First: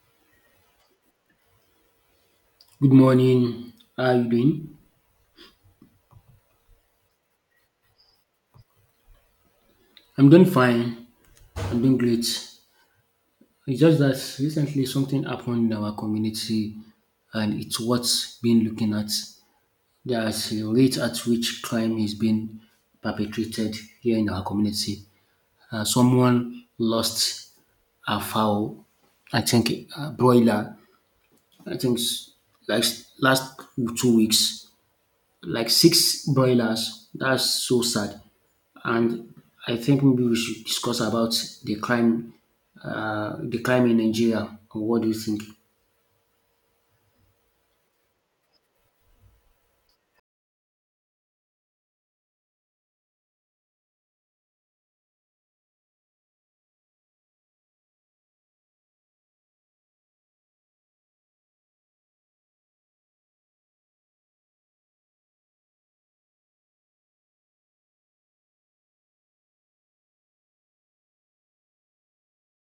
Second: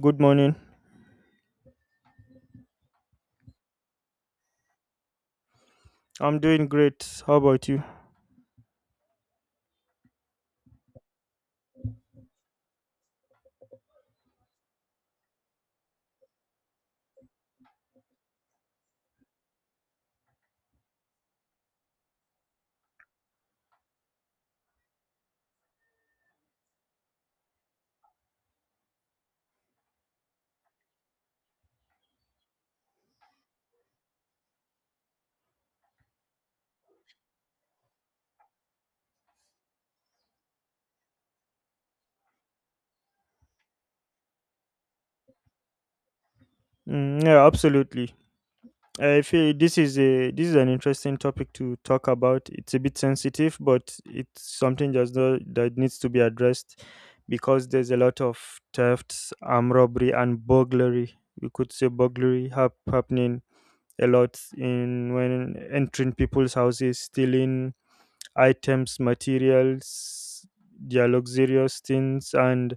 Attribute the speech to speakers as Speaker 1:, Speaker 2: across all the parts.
Speaker 1: Good morning.
Speaker 2: Good morning. How are you doing?
Speaker 1: I'm doing great. How about you?
Speaker 2: I'm doing fine. I'm doing great. It's just that recently something happened in our community and it's what's been looking at. There's a rate at which crime is being perpetrated here in our community. Someone lost a fowl, I think a broiler, I think s- like s- last 2 weeks. Like six broilers. That's so sad. And I think maybe we should discuss about the crime, the crime in Nigeria. What do you think?
Speaker 1: Mm, yeah, absolutely. I feel this is an interesting topic to talk about. It's a bit sensitive, but it's something that's not, that needs to be addressed because there's a lot of thefts, armed robbery, and burglary. We could say happening a lot in when entering people's houses, stealing items, materials, their luxurious things, and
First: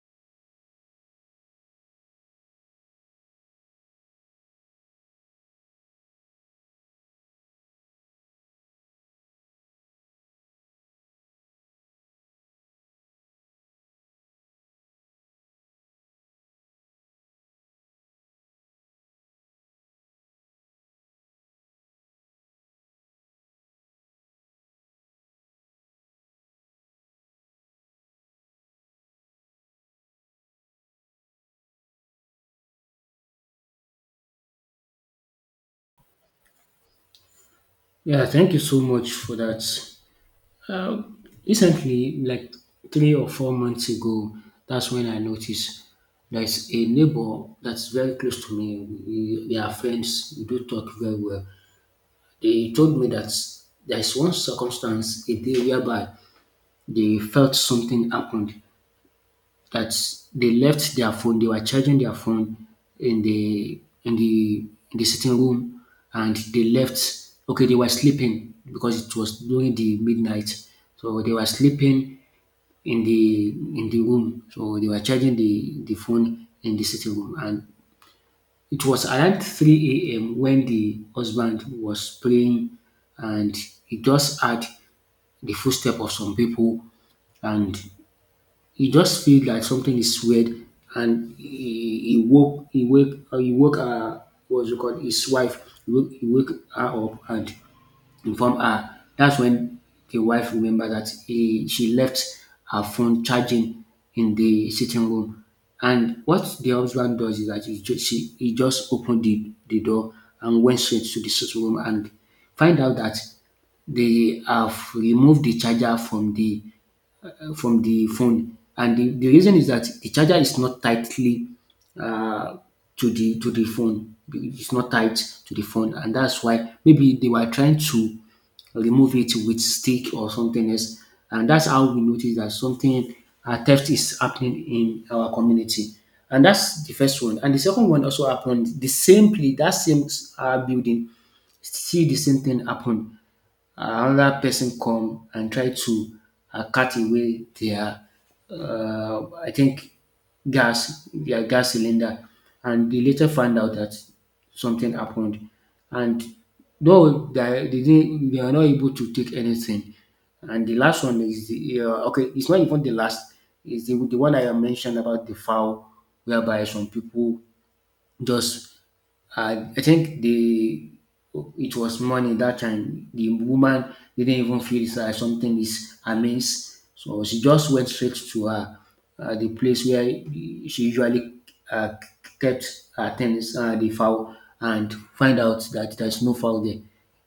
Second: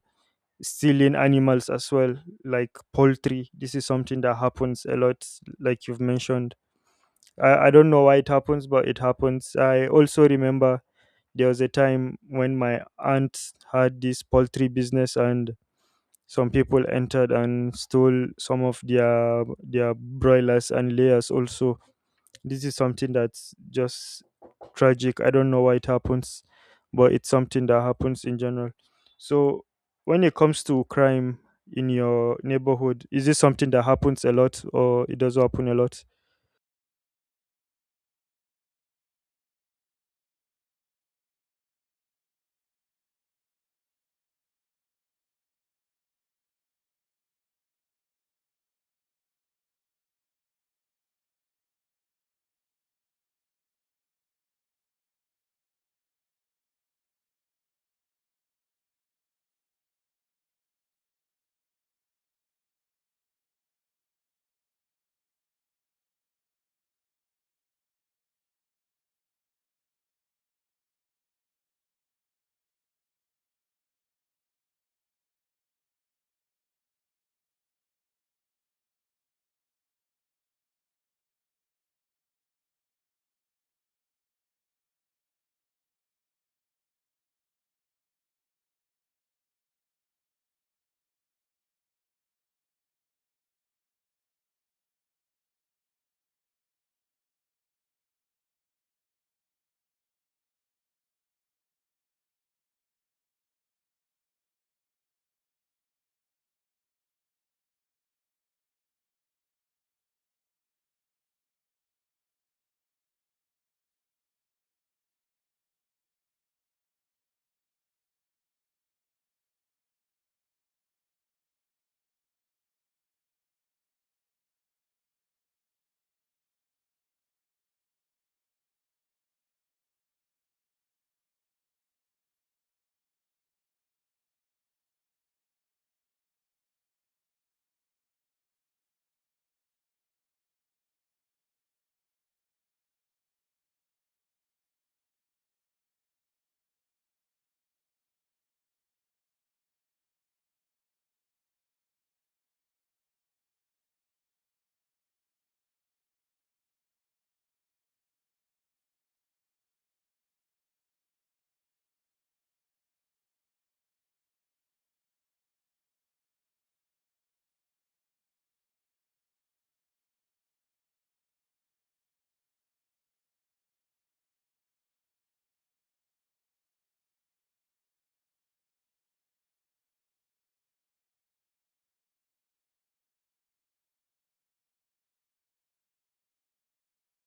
Speaker 1: stealing animals as well, like poultry. This is something that happens a lot, like you've mentioned. I don't know why it happens, but it happens. I also remember there was a time when my aunt had this poultry business and some people entered and stole some of their broilers and layers also this is something that's just tragic. I don't know why it happens, but it's something that happens in general. So, when it comes to crime in your neighborhood, is this something that happens a lot or it does happen a lot?
Speaker 2: Yeah, thank you so much for that. Uh, Recently, like 3 or 4 months ago, that's when I noticed there's a neighbor that's very close to me. We are friends. We do talk very well. They told me that there's one circumstance a day whereby they felt something happened, that they left their phone. They were charging their phone in the in the in the sitting room and they left. Okay, they were sleeping because it was during the midnight. So they were sleeping in the room. So they were charging the phone in the sitting room. And it was around 3 a.m. when the husband was praying, and he just heard the footstep of some people, and he just feel like something is weird. And he woke he wake he woke what's it called his wife, he woke her up and inform her. That's when the wife remember that she left her phone charging in the sitting room. And what the husband does is that he just opened the door and went straight to the sitting room and find out that they have removed the charger from the phone. And the reason is that the charger is not tightly uh, to the phone. It's not tied to the phone, and that's why maybe they were trying to remove it with stick or something else. And that's how we notice that something theft is happening in our community. And that's the first one. And the second one also happened the same place, that same building, see the same thing happen. Another person come and try to cut away their I think gas, their gas cylinder, and they later found out that something happened. And though they didn't, they are not able to take anything. And the last one is the okay, it's not even the last. It's the one I mentioned about the foul, whereby some people just I think the it was money that time. The woman didn't even feel it's like something is amiss, so she just went straight to her the place where she usually uh, kept her things, the fowl, and find out that there's no fowl there.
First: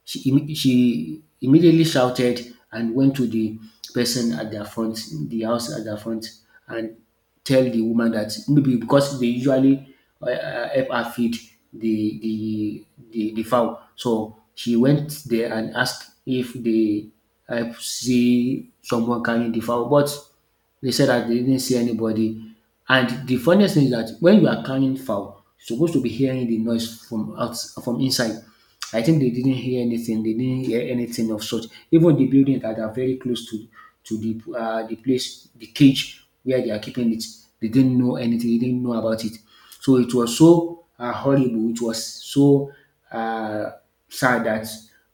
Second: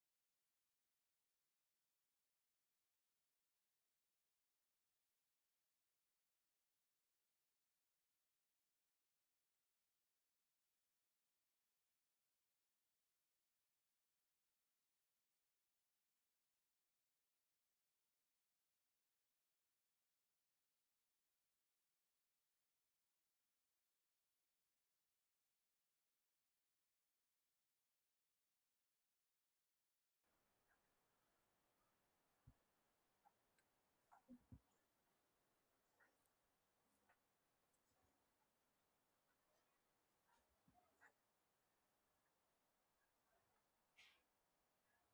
Speaker 2: She immediately shouted and went to the person at their front, the house at their front, and tell the woman that maybe because they usually help her feed the, the the fowl. So she went there and asked if they help see someone carrying the fowl, but they said that they didn't see anybody. And the funniest thing is that when you are carrying fowl, you're supposed to be hearing the noise from out from inside. I think they didn't hear anything. They didn't hear anything of such. Even the building that are very close to the place, the cage where they are keeping it, they didn't know anything. They didn't know about it. So it was so horrible. It was so uh, sad that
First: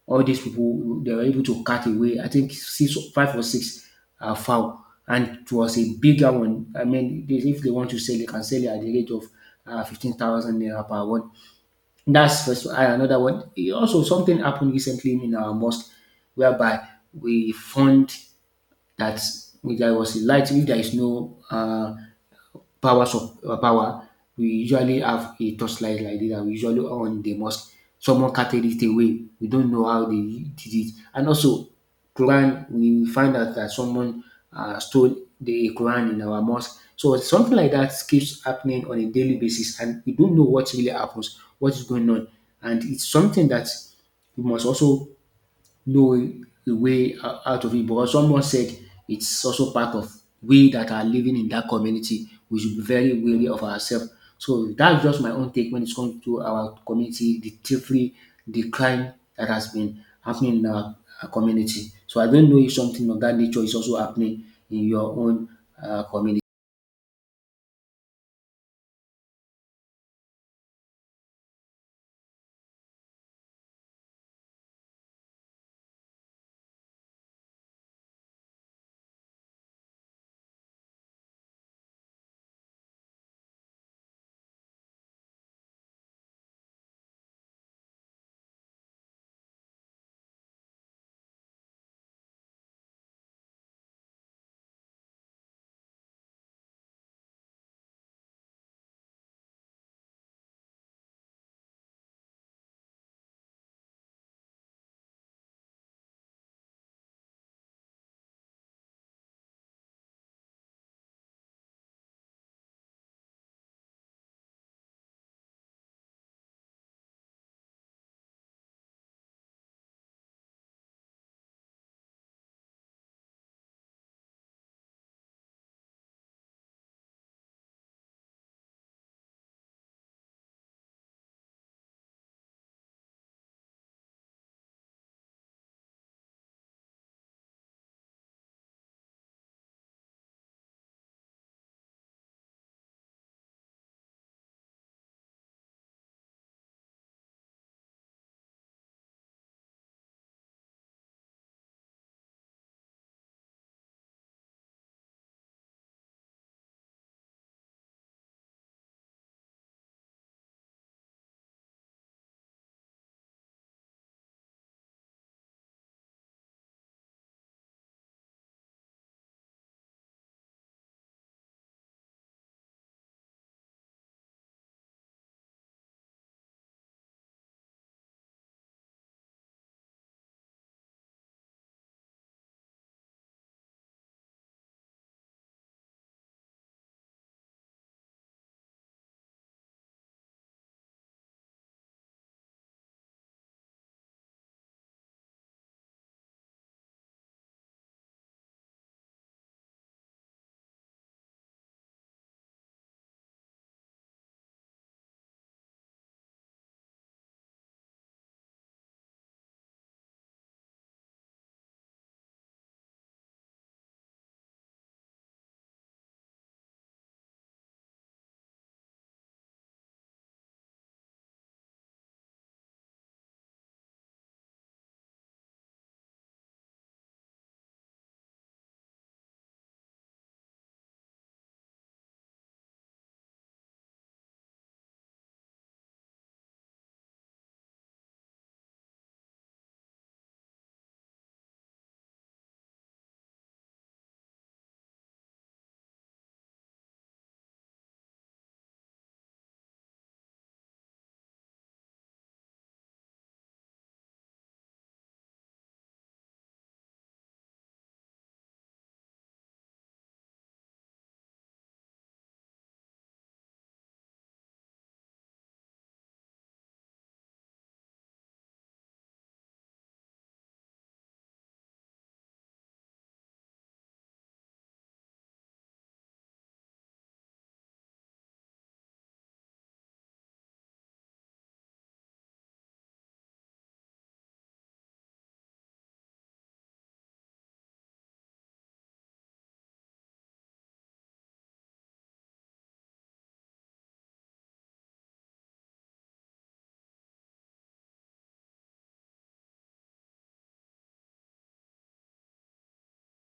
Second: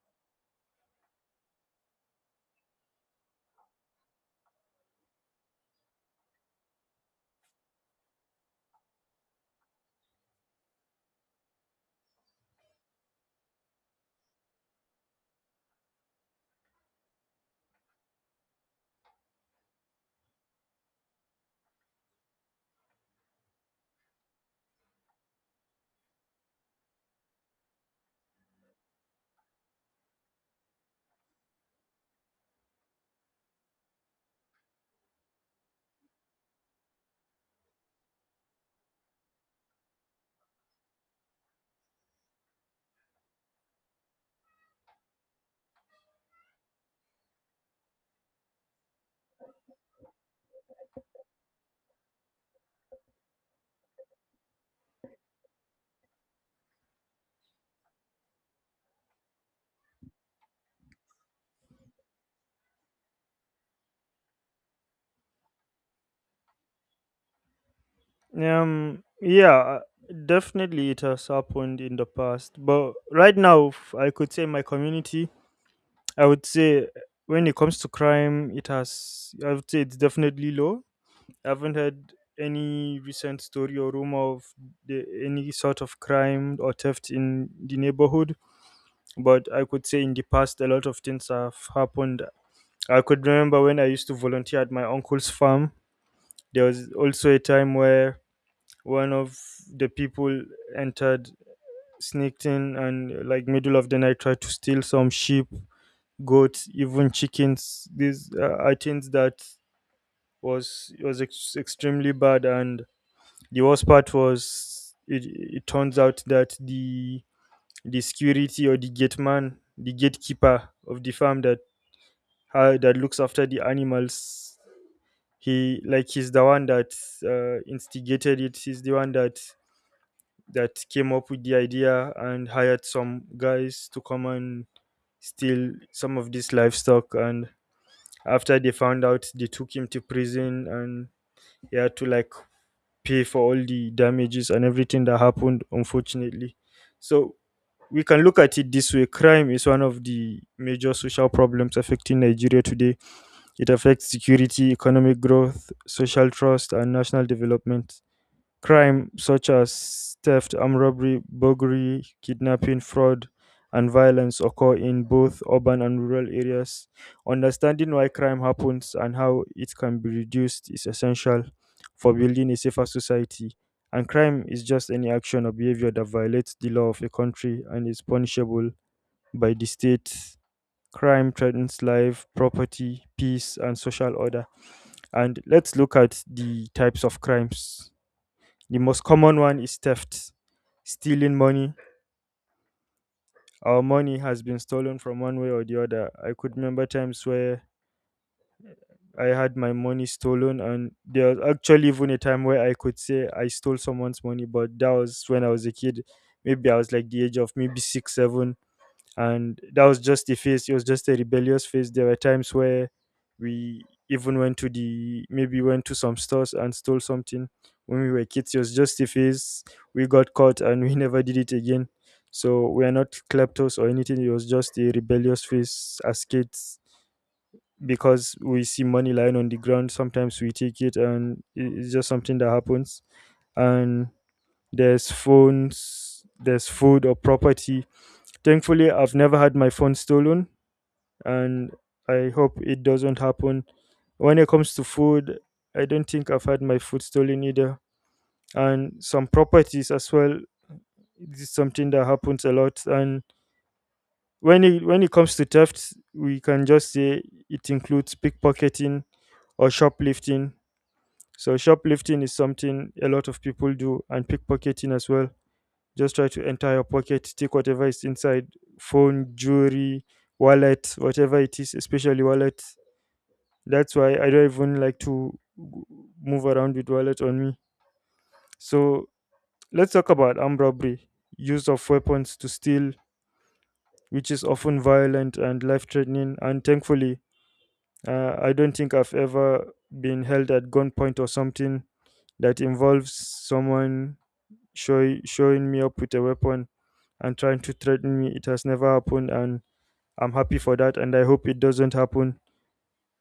Speaker 2: all these people they were able to cut away. I think six, five or six fowl, and it was a bigger one. I mean, they, if they want to sell, they can sell it at the rate of 15,000 naira per one. That's first one. And another one. Also, something happened recently in our mosque whereby we found that there was a light. If there is no power, we usually have a torchlight like this and we usually on the mosque. Someone carted it away. We don't know how they did it. And also, Quran, we find out that someone stole the Quran in our mosque. So something like that keeps happening on a daily basis, and we don't know what really happens, what is going on, and it's something that we must also know the way out of it, because someone said it's also part of we that are living in that community. We should be very wary of ourselves. So that's just my own take when it comes to our community, the thievery, the crime that has been happening in our community. So I don't know if something of that nature is also happening in your own community.
Speaker 1: Yeah, definitely it has happened in the past, but right now, I could say my community, I would say when it comes to crime, I would say it's definitely low. I haven't heard any recent story or rumor of any sort of crime or theft in the neighborhood. But I could say in the past, a lot of things have happened. I could remember when I used to volunteer at my uncle's farm. There was also a time where one of the people entered, sneaked in, and like middle of the night tried to steal some sheep, goats, even chickens. These are things that was extremely bad, and the worst part was it turns out that the security or the gate man, the gatekeeper of the farm that ha that looks after the animals, he's the one that instigated it. He's the one that came up with the idea and hired some guys to come and steal some of this livestock. And after they found out, they took him to prison and he had to like pay for all the damages and everything that happened, unfortunately. So we can look at it this way: crime is one of the major social problems affecting Nigeria today. It affects security, economic growth, social trust, and national development. Crime such as theft, armed robbery, burglary, kidnapping, fraud, and violence occur in both urban and rural areas. Understanding why crime happens and how it can be reduced is essential for building a safer society. And crime is just any action or behavior that violates the law of a country and is punishable by the state. Crime threatens life, property, peace, and social order. And let's look at the types of crimes. The most common one is theft, stealing money. Our money has been stolen from one way or the other. I could remember times where I had my money stolen, and there was actually even a time where I could say I stole someone's money, but that was when I was a kid. Maybe I was like the age of maybe six, seven, and that was just the phase. It was just a rebellious phase. There were times where we even went to the maybe went to some stores and stole something when we were kids. It was just a phase. We got caught and we never did it again. So we are not kleptos or anything. It was just a rebellious phase as kids, because we see money lying on the ground sometimes, we take it, and it's just something that happens. And there's phones, there's food or property. Thankfully, I've never had my phone stolen, and I hope it doesn't happen. When it comes to food, I don't think I've had my food stolen either. And some properties as well, this is something that happens a lot. And when it comes to theft, we can just say it includes pickpocketing or shoplifting. So shoplifting is something a lot of people do, and pickpocketing as well. Just try to enter your pocket, take whatever is inside, phone, jewelry, wallet, whatever it is, especially wallet. That's why I don't even like to move around with wallet on me. So let's talk about armed robbery, use of weapons to steal, which is often violent and life-threatening. And thankfully, I don't think I've ever been held at gunpoint or something that involves someone showing me up with a weapon and trying to threaten me. It has never happened, and I'm happy for that. And I hope it doesn't happen.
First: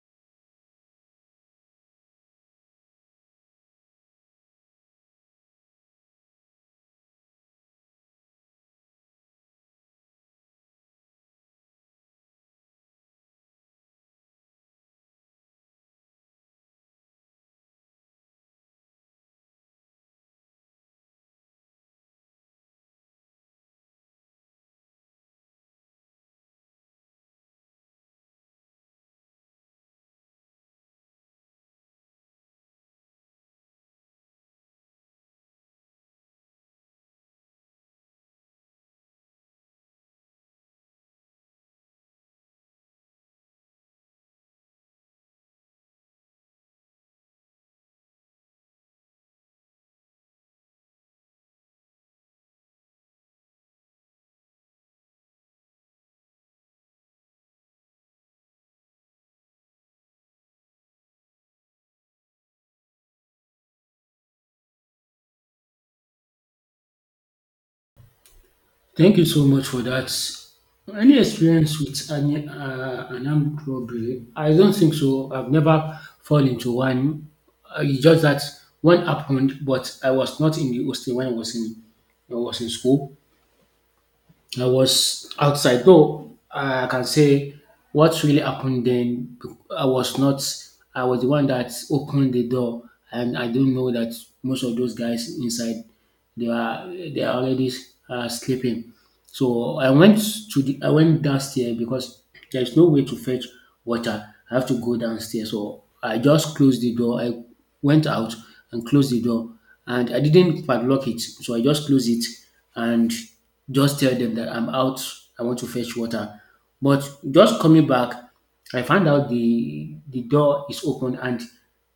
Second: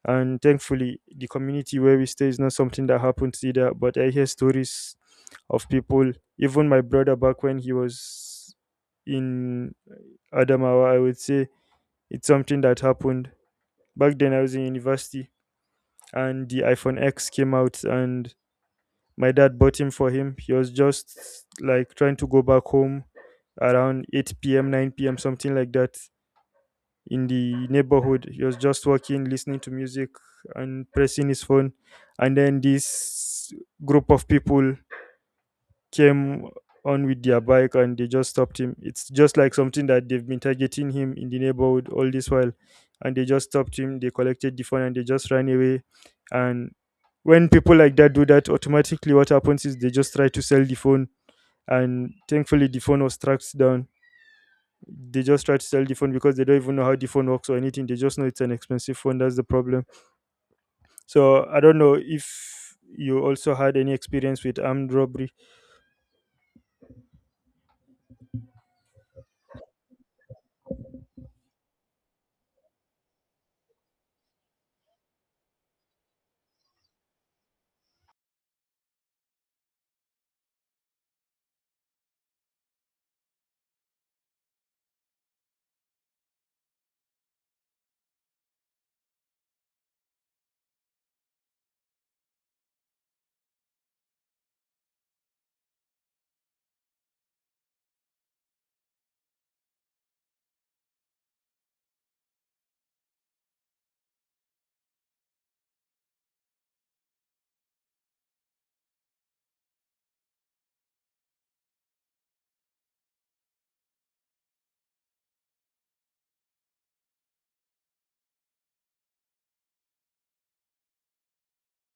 Speaker 1: And thankfully, the community where we stay is not something that happens either. But I hear stories of people, even my brother back when he was in Adamawa, I would say it's something that happened. Back then, I was in university and the iPhone X came out, and my dad bought him for him. He was just like trying to go back home around 8 p.m., 9 p.m., something like that, in the neighborhood. He was just walking, listening to music, and pressing his phone. And then this group of people came on with their bike, and they just stopped him. It's just like something that they've been targeting him in the neighborhood all this while. And they just stopped him, they collected the phone, and they just ran away. And when people like that do that, automatically what happens is they just try to sell the phone. And thankfully, the phone was tracked down. They just try to sell the phone because they don't even know how the phone works or anything. They just know it's an expensive phone. That's the problem. So I don't know if you also had any experience with armed robbery.
Speaker 2: Thank you so much for that. Any experience with an armed robbery? I don't think so. I've never fallen into one. It's just that one happened, but I was not in the hostel when I was in school. I was outside, though I can say what really happened then. I was not, I was the one that opened the door, and I don't know that most of those guys inside they are already sleeping. So I went downstairs because there's no way to fetch water. I have to go downstairs, so I just closed the door. I went out and closed the door. And I didn't padlock it, so I just closed it and just tell them that I'm out. I want to fetch water. But just coming back, I found out the door is open, and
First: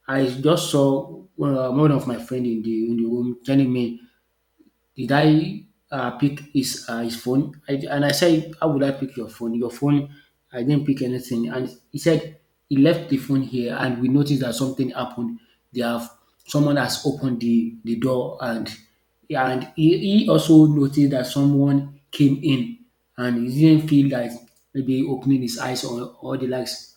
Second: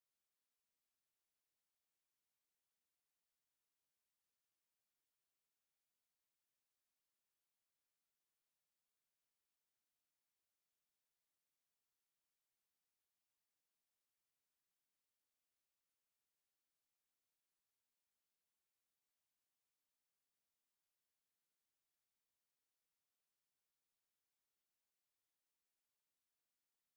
Speaker 2: I just saw one one of my friend in the room telling me did I pick his phone? And I said, how would I pick your phone? Your phone, I didn't pick anything. And he said he left the phone here, and we noticed that something happened. They have Someone has opened the door, and he also noticed that someone came in, and he didn't feel like maybe opening his eyes or all the likes.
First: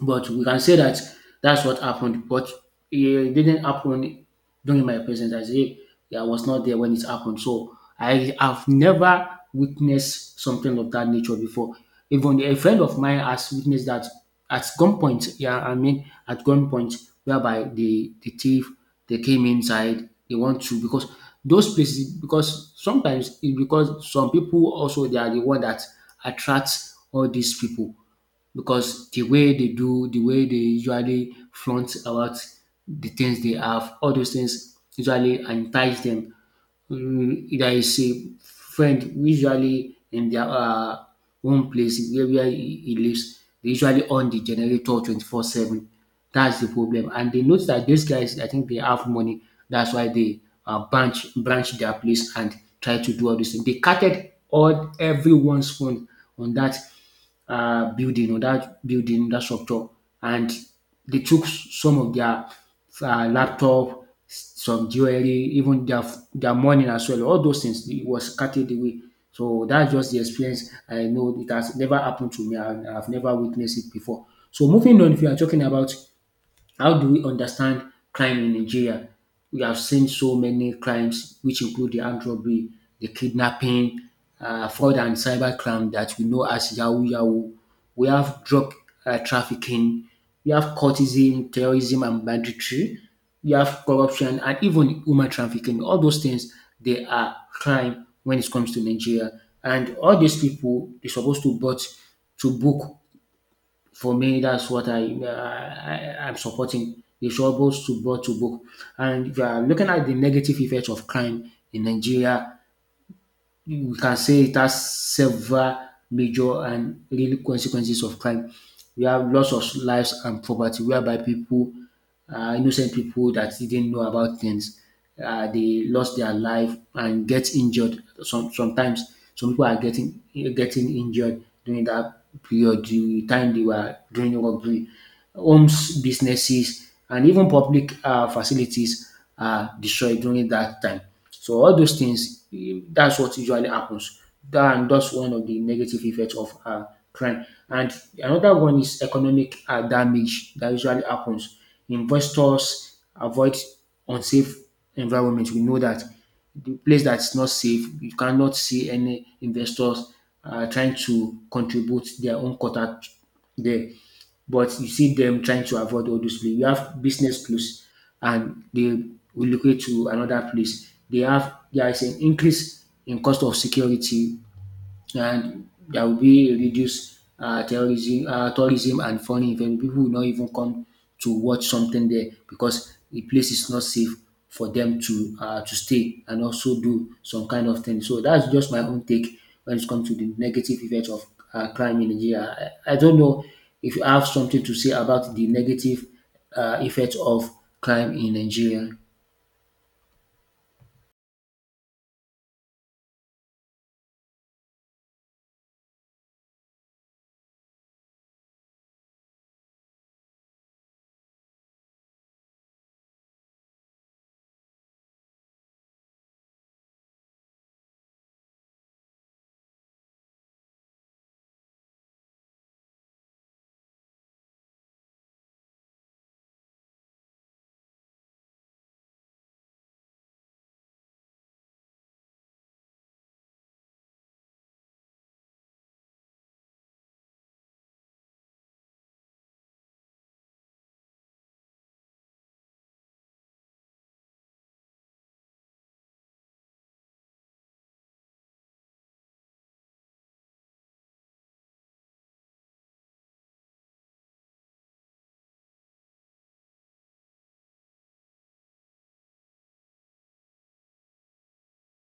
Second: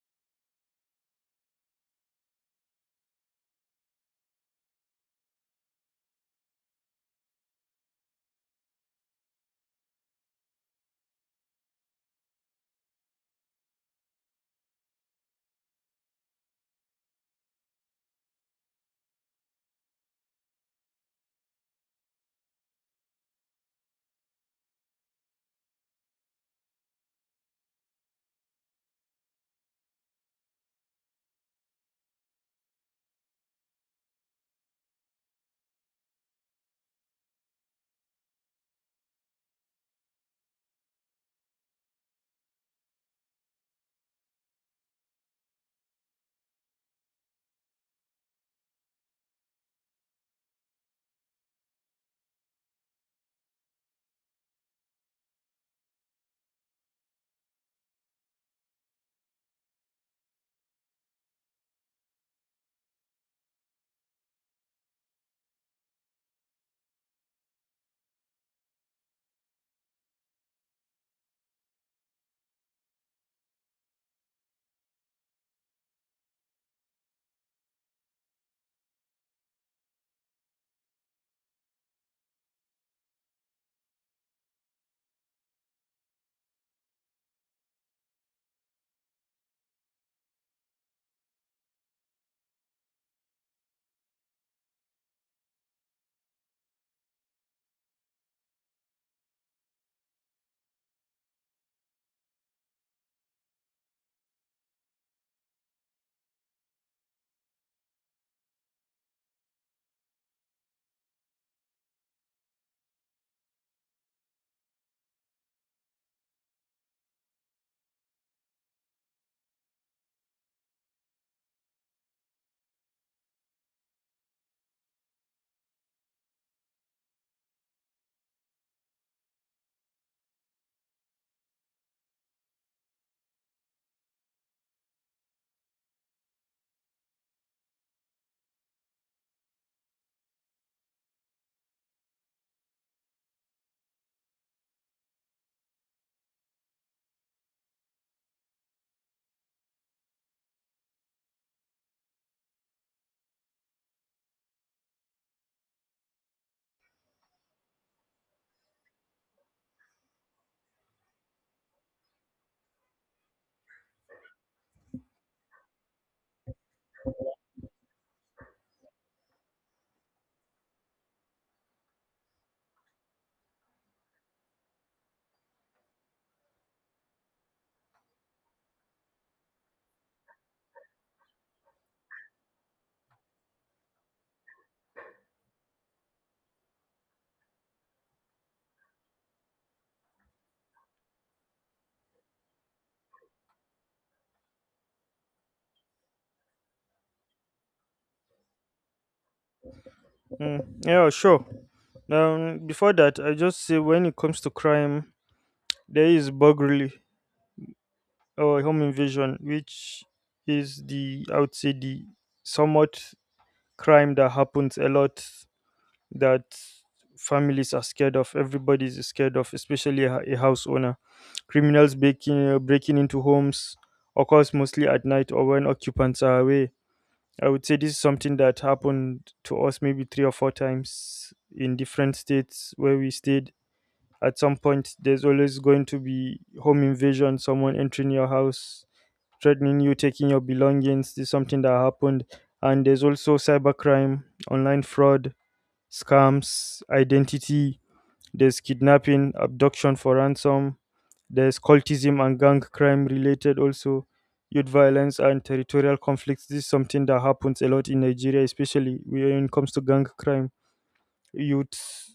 Speaker 2: But we can say that that's what happened, but it didn't happen during my presence. I say I was not there when it happened. So I have never witnessed something of that nature before. Even a friend of mine has witnessed that at gunpoint. Yeah, I mean at gunpoint, whereby the thief, they came inside. They want to, because those places, because sometimes it, because some people also, they are the one that attracts all these people, because the way they do, the way they usually flaunt about the things they have, all those things usually entice them. That is a friend usually in their own place where he lives, they usually on the generator 24/7. That's the problem. And they notice that these guys, I think they have money. That's why they branch their place and try to do all this thing. They carted all everyone's phone on that building, that structure, and they took some of their laptop, some jewelry, even their money as well. All those things, it was carted away. So that's just the experience I know. It has never happened to me, and I've never witnessed it before. So moving on, if you are talking about how do we understand crime in Nigeria? We have seen so many crimes, which include the armed robbery, the kidnapping, fraud and cyber crime that we know as Yahoo Yahoo. We have drug trafficking. We have cultism, terrorism, and banditry. We have corruption and even human trafficking. All those things, they are crime when it comes to Nigeria. And all these people, they're supposed to brought to book. For me, that's what am supporting. They should always to book to book. And if you are looking at the negative effects of crime in Nigeria, you can say it has several major and real consequences of crime. We have loss of lives and property whereby pipu, um, innocent pipu dat didn't know about things, um, dey lost their life and get injured. Sometimes some pipu are getting getting injured during dat period de time they were doing robbery. Homes, businesses and even public facilities are destroyed during dat time. So all those things, that's what usually happens. That's one of the negative effects of crime. And another one is economic damage that usually happens. Investors avoid unsafe environment. We know that the place that's not safe, you cannot see any investors trying to contribute their own quota there, but you see them trying to avoid all those places. You have business close and they relocate to another place. They have there is an increase in cost of security, and there will be reduced tourism and foreign event. People will not even come to watch something there because the place is not safe for them to to stay and also do some kind of thing. So that's just my own take when it comes to the negative effects of crime in Nigeria. I don't know if you have something to say about the negative effects of crime in Nigeria.
Speaker 1: Mm, yeah, sure. Before that, I just say when it comes to crime, there is burglary or home invasion, which is the I would say the somewhat crime that happens a lot that families are scared of. Everybody's scared of, especially a house owner. Criminals breaking into homes occurs mostly at night or when occupants are away. I would say this is something that happened to us maybe three or four times in different states where we stayed. At some point, there's always going to be home invasion, someone entering your house, threatening you, taking your belongings. This is something that happened. And there's also cybercrime, online fraud, scams, identity, there's kidnapping, abduction for ransom, there's cultism and gang crime related also, youth violence and territorial conflicts. This is something that happens a lot in Nigeria, especially when it comes to gang crime. Youth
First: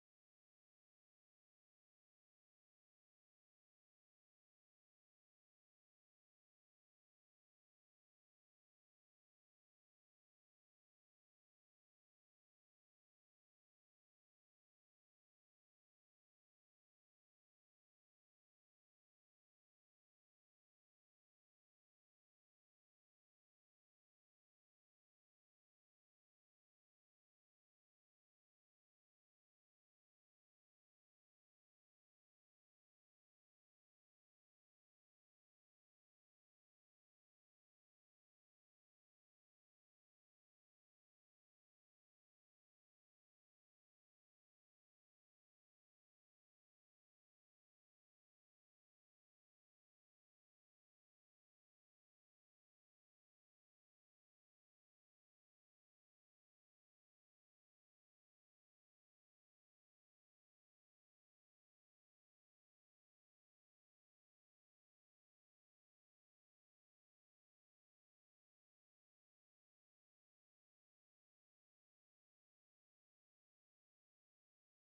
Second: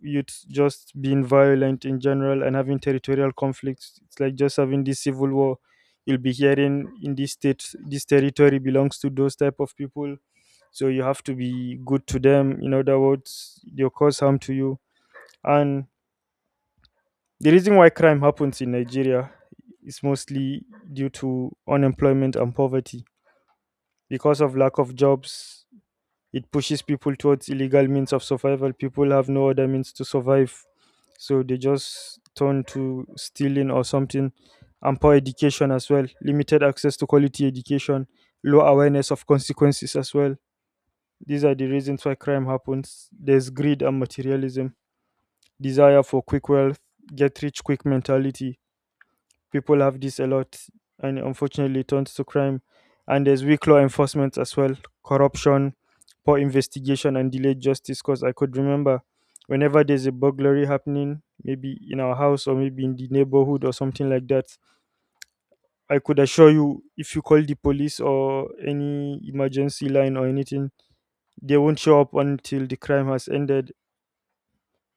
Speaker 1: Youth just being violent in general and having territorial conflicts. It's like just having this civil war. You'll be hearing in this state, this territory belongs to those type of people, so you have to be good to them, in other words they'll cause harm to you. And the reason why crime happens in Nigeria is mostly due to unemployment and poverty. Because of lack of jobs, it pushes people towards illegal means of survival. People have no other means to survive, so they just turn to stealing or something. And poor education as well, limited access to quality education, low awareness of consequences as well. These are the reasons why crime happens. There's greed and materialism, desire for quick wealth, get rich quick mentality. People have this a lot, and unfortunately it turns to crime. And there's weak law enforcement as well, corruption, poor investigation, and delayed justice. Because I could remember whenever there's a burglary happening, maybe in our house or maybe in the neighborhood or something like that, I could assure you if you call the police or any emergency line or anything, they won't show up until the crime has ended.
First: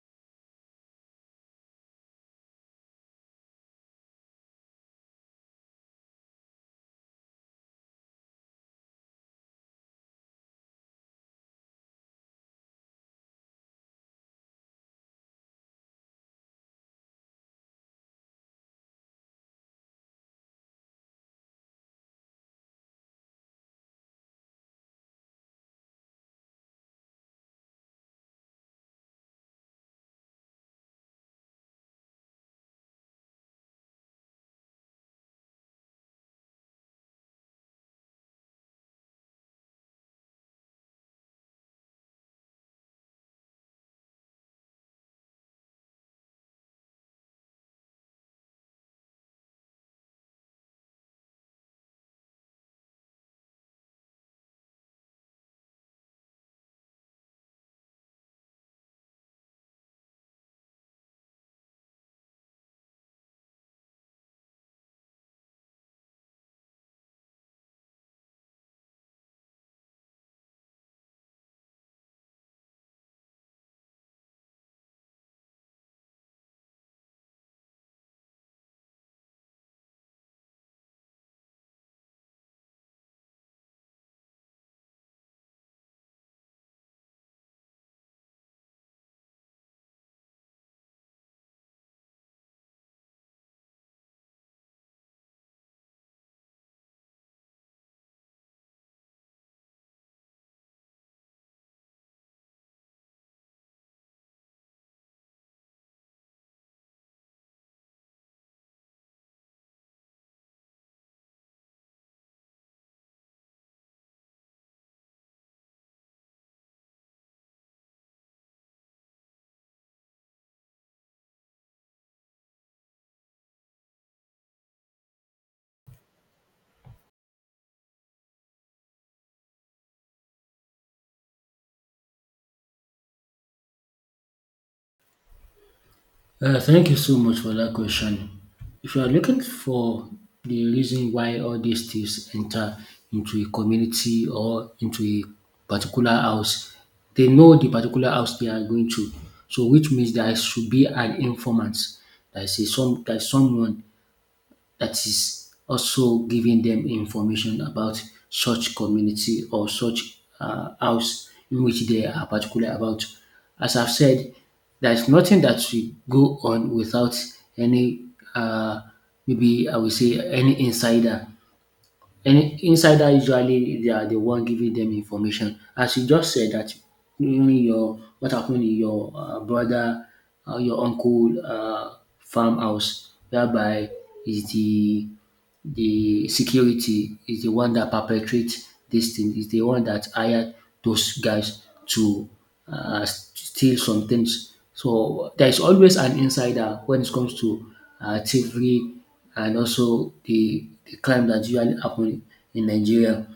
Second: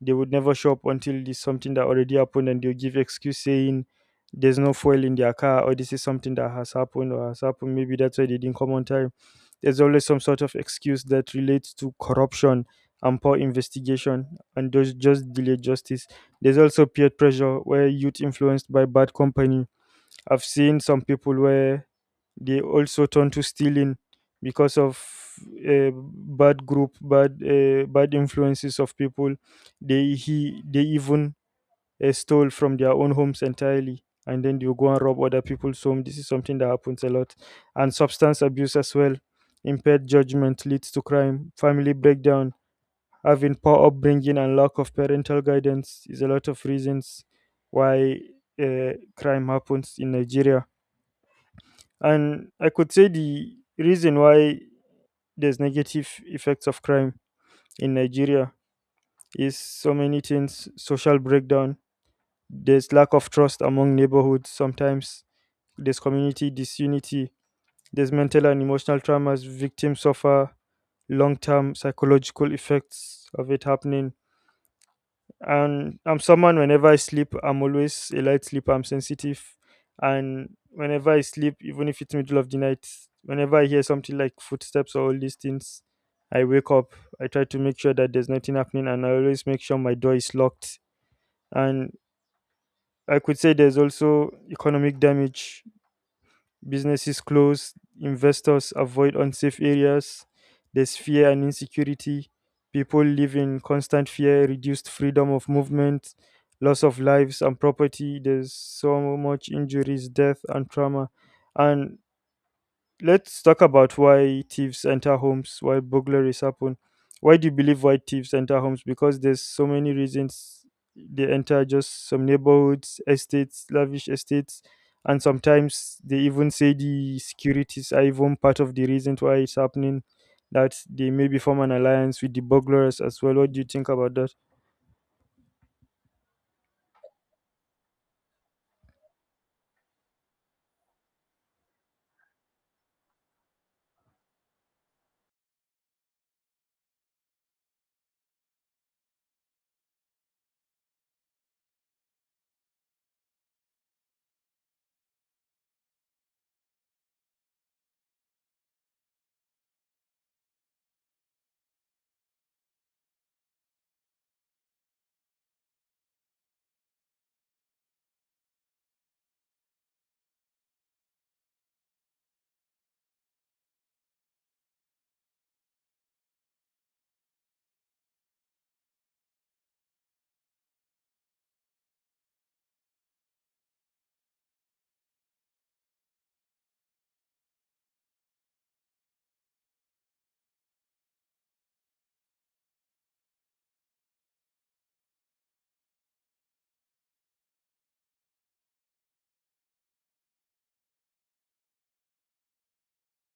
Speaker 1: They would never show up until it's something that already happened, and they'll give excuse saying there's no fuel in their car, or this is something that has happened or has happened, maybe that's why they didn't come on time. There's always some sort of excuse that relates to corruption and poor investigation, and those just delay justice. There's also peer pressure where youth influenced by bad company. I've seen some people where they also turn to stealing because of bad group, bad, bad influences of people. They even stole from their own homes entirely, and then you go and rob other people's home. This is something that happens a lot. And substance abuse as well, impaired judgment leads to crime. Family breakdown, having poor upbringing and lack of parental guidance is a lot of reasons why crime happens in Nigeria. And I could say the reason why there's negative effects of crime in Nigeria is so many things. Social breakdown, there's lack of trust among neighborhoods sometimes, there's community disunity, there's mental and emotional traumas, victims suffer long term psychological effects of it happening. And I'm someone, whenever I sleep, I'm always a light sleeper. I'm sensitive, and whenever I sleep, even if it's middle of the night, whenever I hear something like footsteps or all these things, I wake up. I try to make sure that there's nothing happening, and I always make sure my door is locked. And I could say there's also economic damage. Businesses close, investors avoid unsafe areas, there's fear and insecurity. People live in constant fear, reduced freedom of movement, loss of lives and property. There's so much injuries, death, and trauma. And let's talk about why thieves enter homes, why burglaries happen. Why do you believe why thieves enter homes? Because there's so many reasons. They enter just some neighborhoods, estates, lavish estates, and sometimes they even say the securities are even part of the reason why it's happening. That they maybe form an alliance with the burglars as well. What do you think about that?
Speaker 2: Thank you so much for that question. If you are looking for the reason why all these thieves enter into a community or into a particular house, they know the particular house they are going to. So, which means there should be an informant. There is someone that is also giving them information about such community or such house in which they are particular about. As I've said, there is nothing that should go on without any, uh, maybe I would say, any insider. Any insider, usually they are the one giving them information. As you just said that even your what happened in your brother, your uncle farmhouse, whereby is the security is the one that perpetrates this thing, is the one that hired those guys to steal some things. So there is always an insider when it comes to thievery, and also the crime that usually happen in Nigeria.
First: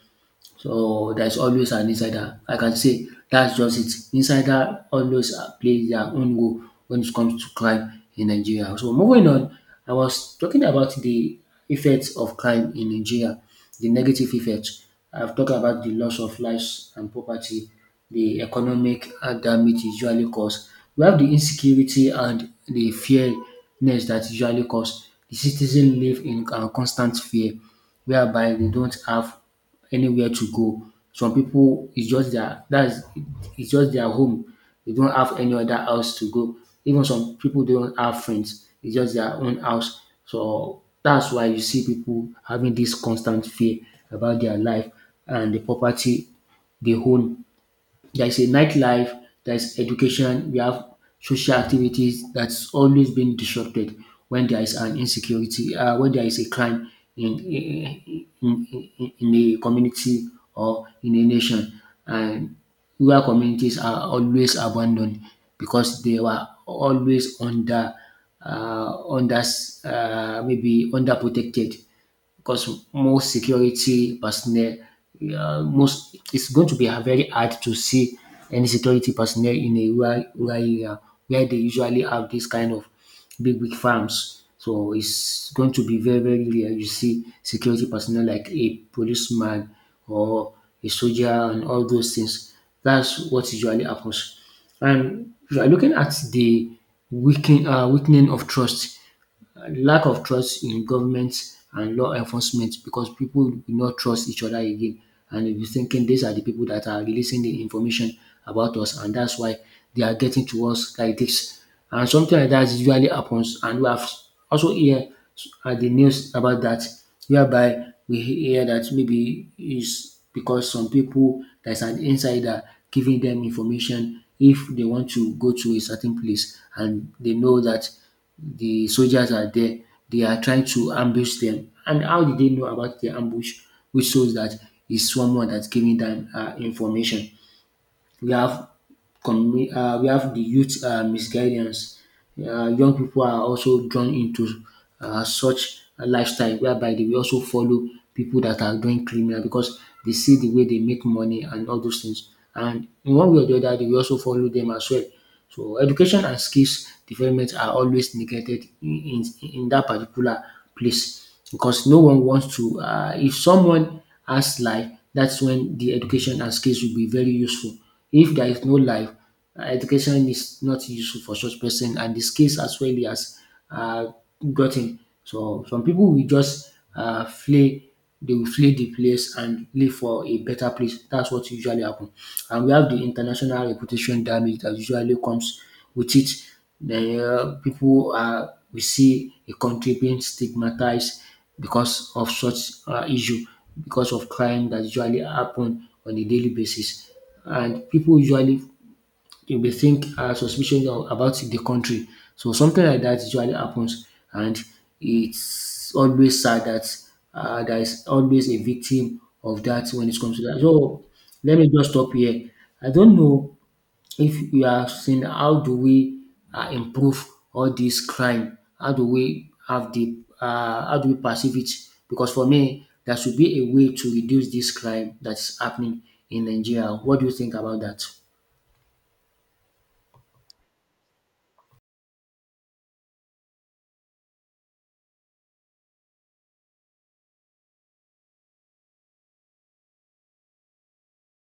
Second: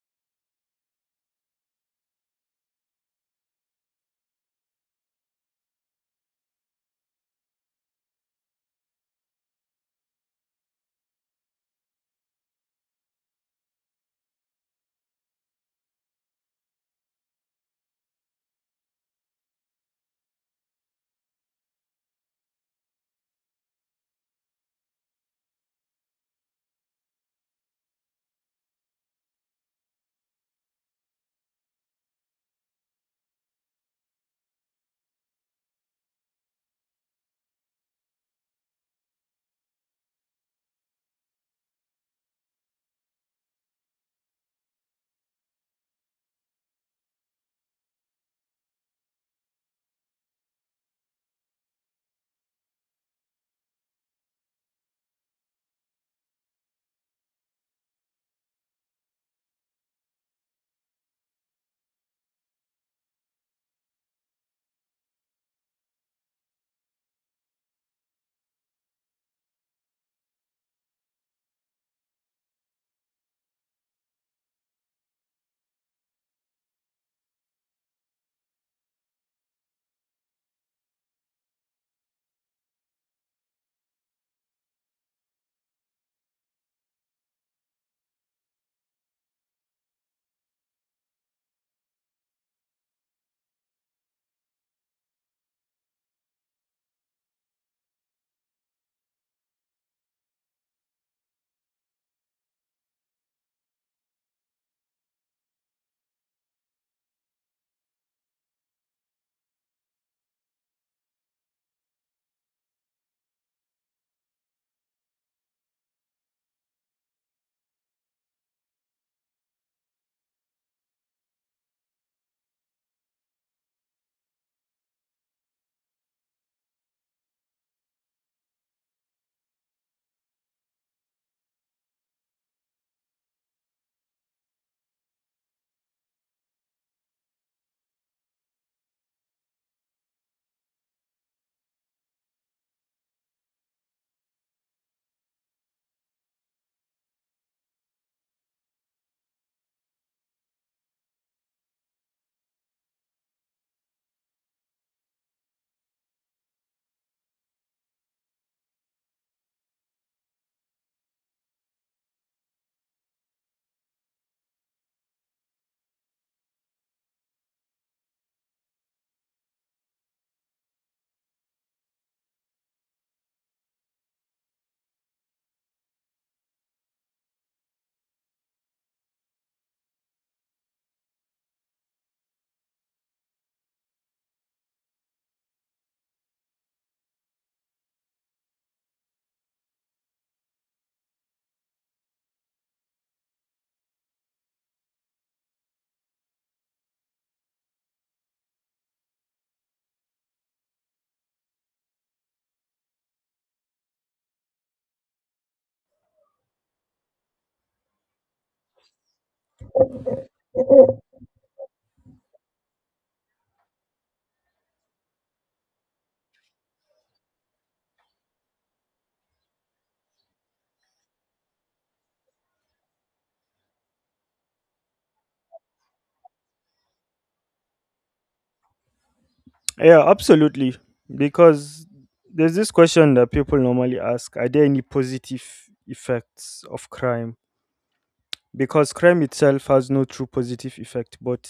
Speaker 2: So there's always an insider. I can say that's just it. Insider always play their own role when it comes to crime in Nigeria. So moving on, I was talking about the effects of crime in Nigeria, the negative effects. I've talked about the loss of lives and property, the economic damage usually caused. We have the insecurity and the fearness that usually cause. The citizens live in constant fear whereby they don't have anywhere to go. Some people it's just their that's it's just their home. They don't have any other house to go. Even some people don't have friends. It's just their own house. So that's why you see people having this constant fear about their life and the property they own. There is a nightlife, there is education, we have social activities that's always been disrupted when there is an insecurity, when there is a crime in a community or in a nation. And rural communities are always abandoned because they were always under, uh, under, maybe underprotected because more security personnel, most it's going to be very hard to see any security personnel in a rural area where they usually have this kind of big farms. So it's going to be very rare you see security personnel like a policeman or a soldier and all those things. That's what usually happens. And if you are looking at the weakening of trust, lack of trust in government and law enforcement because people do not trust each other again, and they'll be thinking these are the people that are releasing the information about us, and that's why they are getting to us like this. And something like that usually happens, and we have also hear at the news about that, whereby we hear that maybe is because some people there's an insider giving them information if they want to go to a certain place and they know that the soldiers are there. They are trying to ambush them. And how did they know about the ambush? Which shows that it's someone that's giving them information. We have we have the youth misguidance. Young people are also drawn into such a lifestyle whereby they will also follow people that are doing criminal because they see the way they make money and all those things. And in one way or the other, they will also follow them as well. So education and skills development are always neglected in dat particular place because no one wants to if someone has life, that's when the education and skills will be very useful. If there is no life, education is not useful for such person, and the skills as well he has um gotten. So some people will just flay the players and play for a better place. That's what usually happen. And we have the international reputation damage that usually comes with it. The people are We see a country being stigmatized because of such issue, because of crime that usually happen on a daily basis. And people usually you may think suspicion of- about the country. So something like that usually happens, and it's always sad that there is always a victim of that when it comes to that. So let me just stop here. I don't know if you have seen how do we improve all this crime? How do we have the how do we perceive it? Because for me, there should be a way to reduce this crime that's happening in Nigeria. What do you think about that?
Speaker 1: Yeah, absolutely. Because there's this question that people normally ask: are there any positive effects of crime? Because crime itself has no true positive effect, but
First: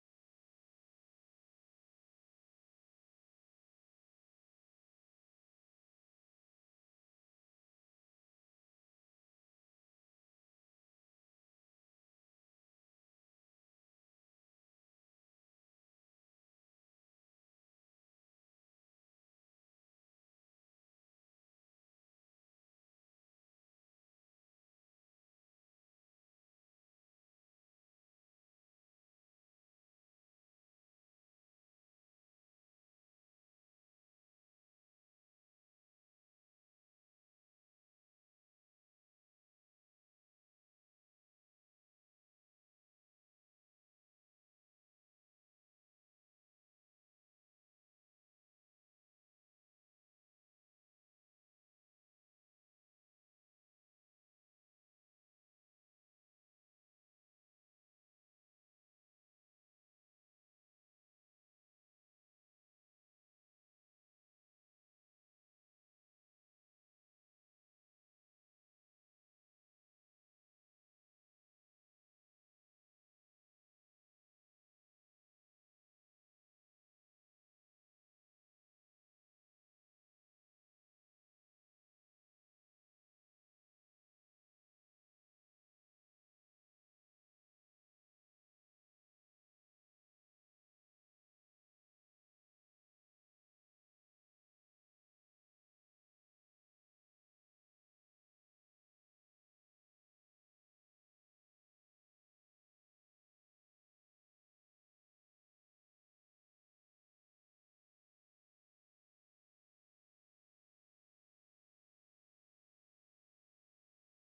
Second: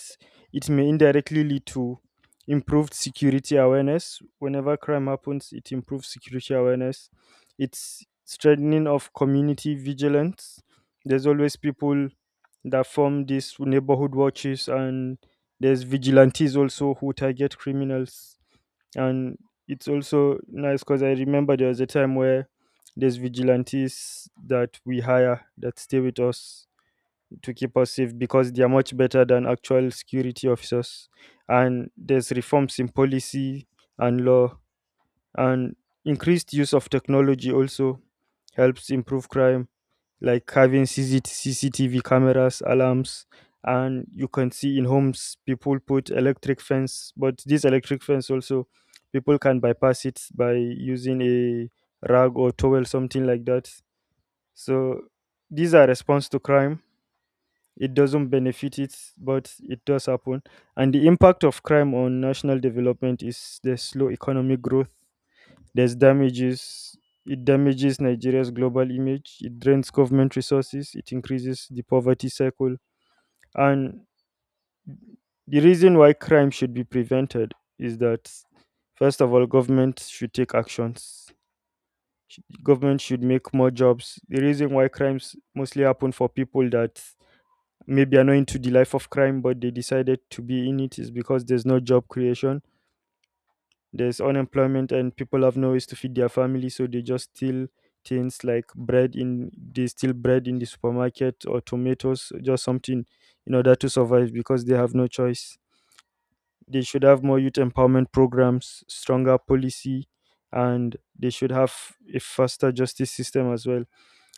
Speaker 1: it may indirectly lead to improved security awareness. Whenever crime happens, it improves security awareness. It's strengthening of community vigilance. There's always people that form these neighborhood watches, and there's vigilantes also who target criminals. And it's also nice because I remember there was a time where there's vigilantes that we hire that stay with us to keep us safe because they are much better than actual security officers. And there's reforms in policy and law, and increased use of technology also helps improve crime, like having CCTV cameras, alarms, and you can see in homes people put electric fence, but this electric fence also people can bypass it by using a rag or towel, something like that. So these are response to crime. It doesn't benefit it, but it does happen. And the impact of crime on national development is the slow economic growth. There's damages. It damages Nigeria's global image. It drains government resources. It increases the poverty cycle. And the reason why crime should be prevented is that first of all, government should take actions. Government should make more jobs. The reason why crimes mostly happen, for people that maybe are not into the life of crime but they decided to be in it, is because there's no job creation, there's unemployment, and people have no ways to feed their family, so they just steal things like bread. In They steal bread in the supermarket or tomatoes, just something in order to survive because they have no choice. They should have more youth empowerment programs, stronger policy, and they should have a faster justice system as well.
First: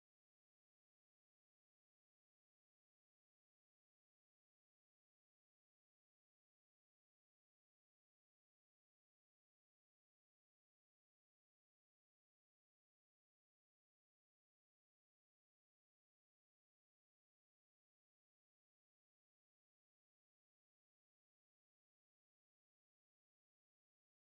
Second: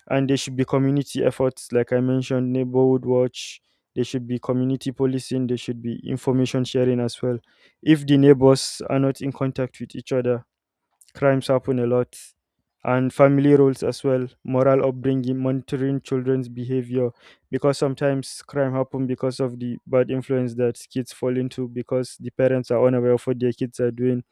Speaker 1: And there should be community efforts, like I mentioned, neighborhood watch. There should be community policing. There should be information sharing as well. If the neighbors are not in contact with each other, crimes happen a lot. And family roles as well, moral upbringing, monitoring children's behavior, because sometimes crime happen because of the bad influence that kids fall into, because the parents are unaware of what their kids are doing.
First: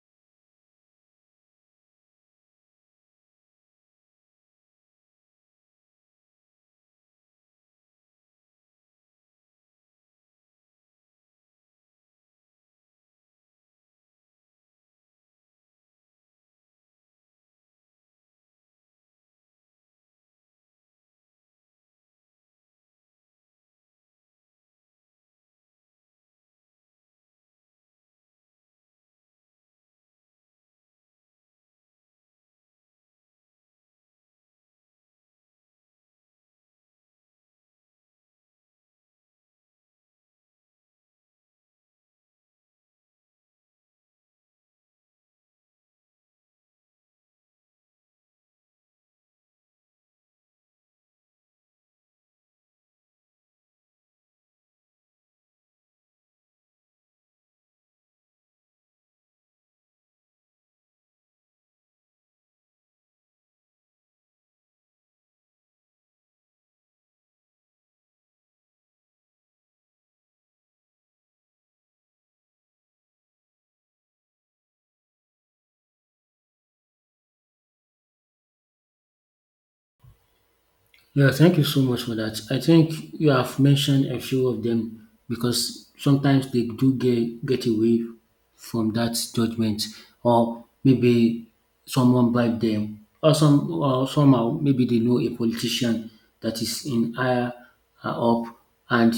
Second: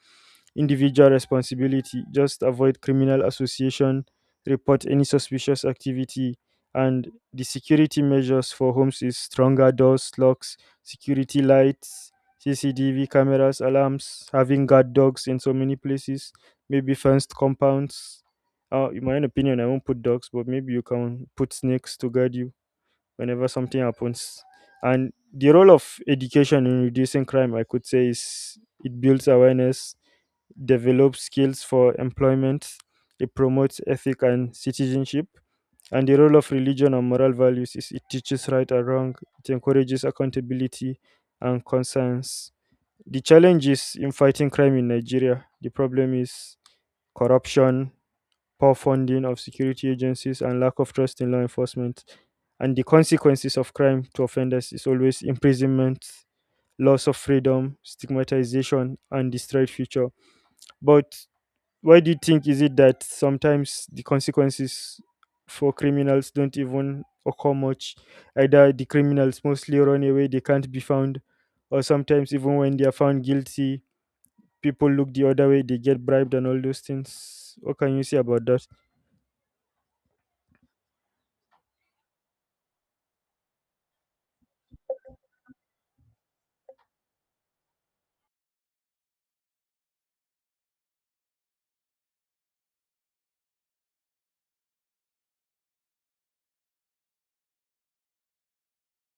Speaker 1: Individual responsibility: just avoid criminal association, report any suspicious activity, and the security measures for homes is stronger doors, locks, security lights, CCTV cameras, alarms, having guard dogs in so many places, maybe fenced compounds. In my own opinion, I won't put dogs, but maybe you can put snakes to guard you whenever something happens. And the role of education in reducing crime, I could say, is it builds awareness, develops skills for employment, it promotes ethic and citizenship, and the role of religion and moral values is it teaches right and wrong, it encourages accountability and conscience. The challenge is in fighting crime in Nigeria, the problem is corruption, poor funding of security agencies, and lack of trust in law enforcement. And the consequences of crime to offenders is always imprisonment, loss of freedom, stigmatization, and destroyed future. But why do you think is it that sometimes the consequences for criminals don't even occur much? Either the criminals mostly run away, they can't be found, or sometimes even when they are found guilty, people look the other way, they get bribed and all those things. What can you say about that?
Speaker 2: Yeah, thank you so much for that. I think you have mentioned a few of them because sometimes they do get away from that judgment, or maybe someone bribed them, or somehow maybe they know a politician that is in higher up, and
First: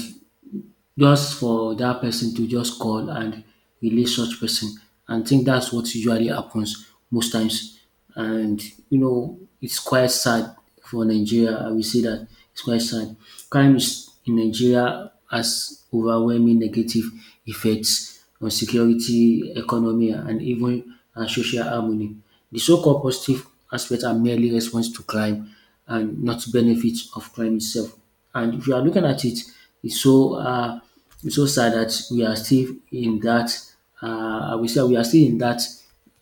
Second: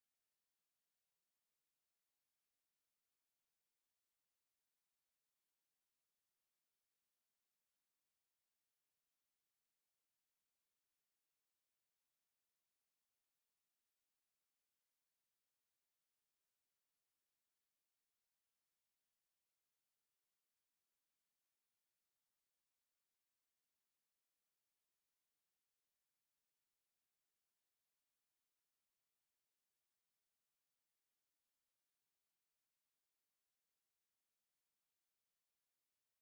Speaker 2: just for dat person to just call and relay such person, and I think that's what usually happens most times, and you know it's quite sad for Nigeria. I will say dat it's quite sad. Crime is in Nigeria has overwhelming negative effects on security, economy, and social harmony. De so called positive aspect are merely response to crime and not benefit of crime itself. And if you are looking at it, it's so uh, it's so sad that we are still in that. I will say we are still in that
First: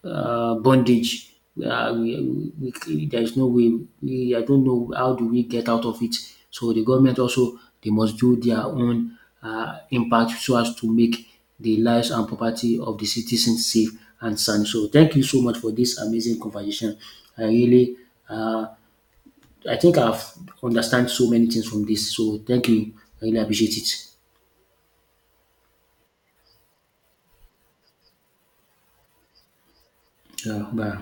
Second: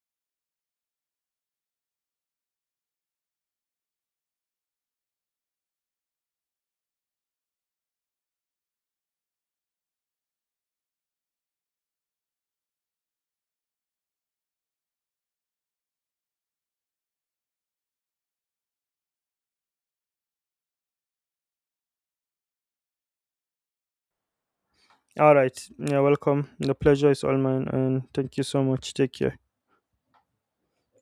Speaker 2: bondage. There is no way. I don't know how do we get out of it. So the government also, they must do their own impact so as to make the lives and property of the citizens safe and sound. So thank you so much for this amazing conversation. I really uh, I think I've understand so many things from this. So thank you. I really appreciate it.
Speaker 1: All right, yeah, welcome. The pleasure is all mine, and thank you so much. Take care.
Speaker 2: Yeah, bye.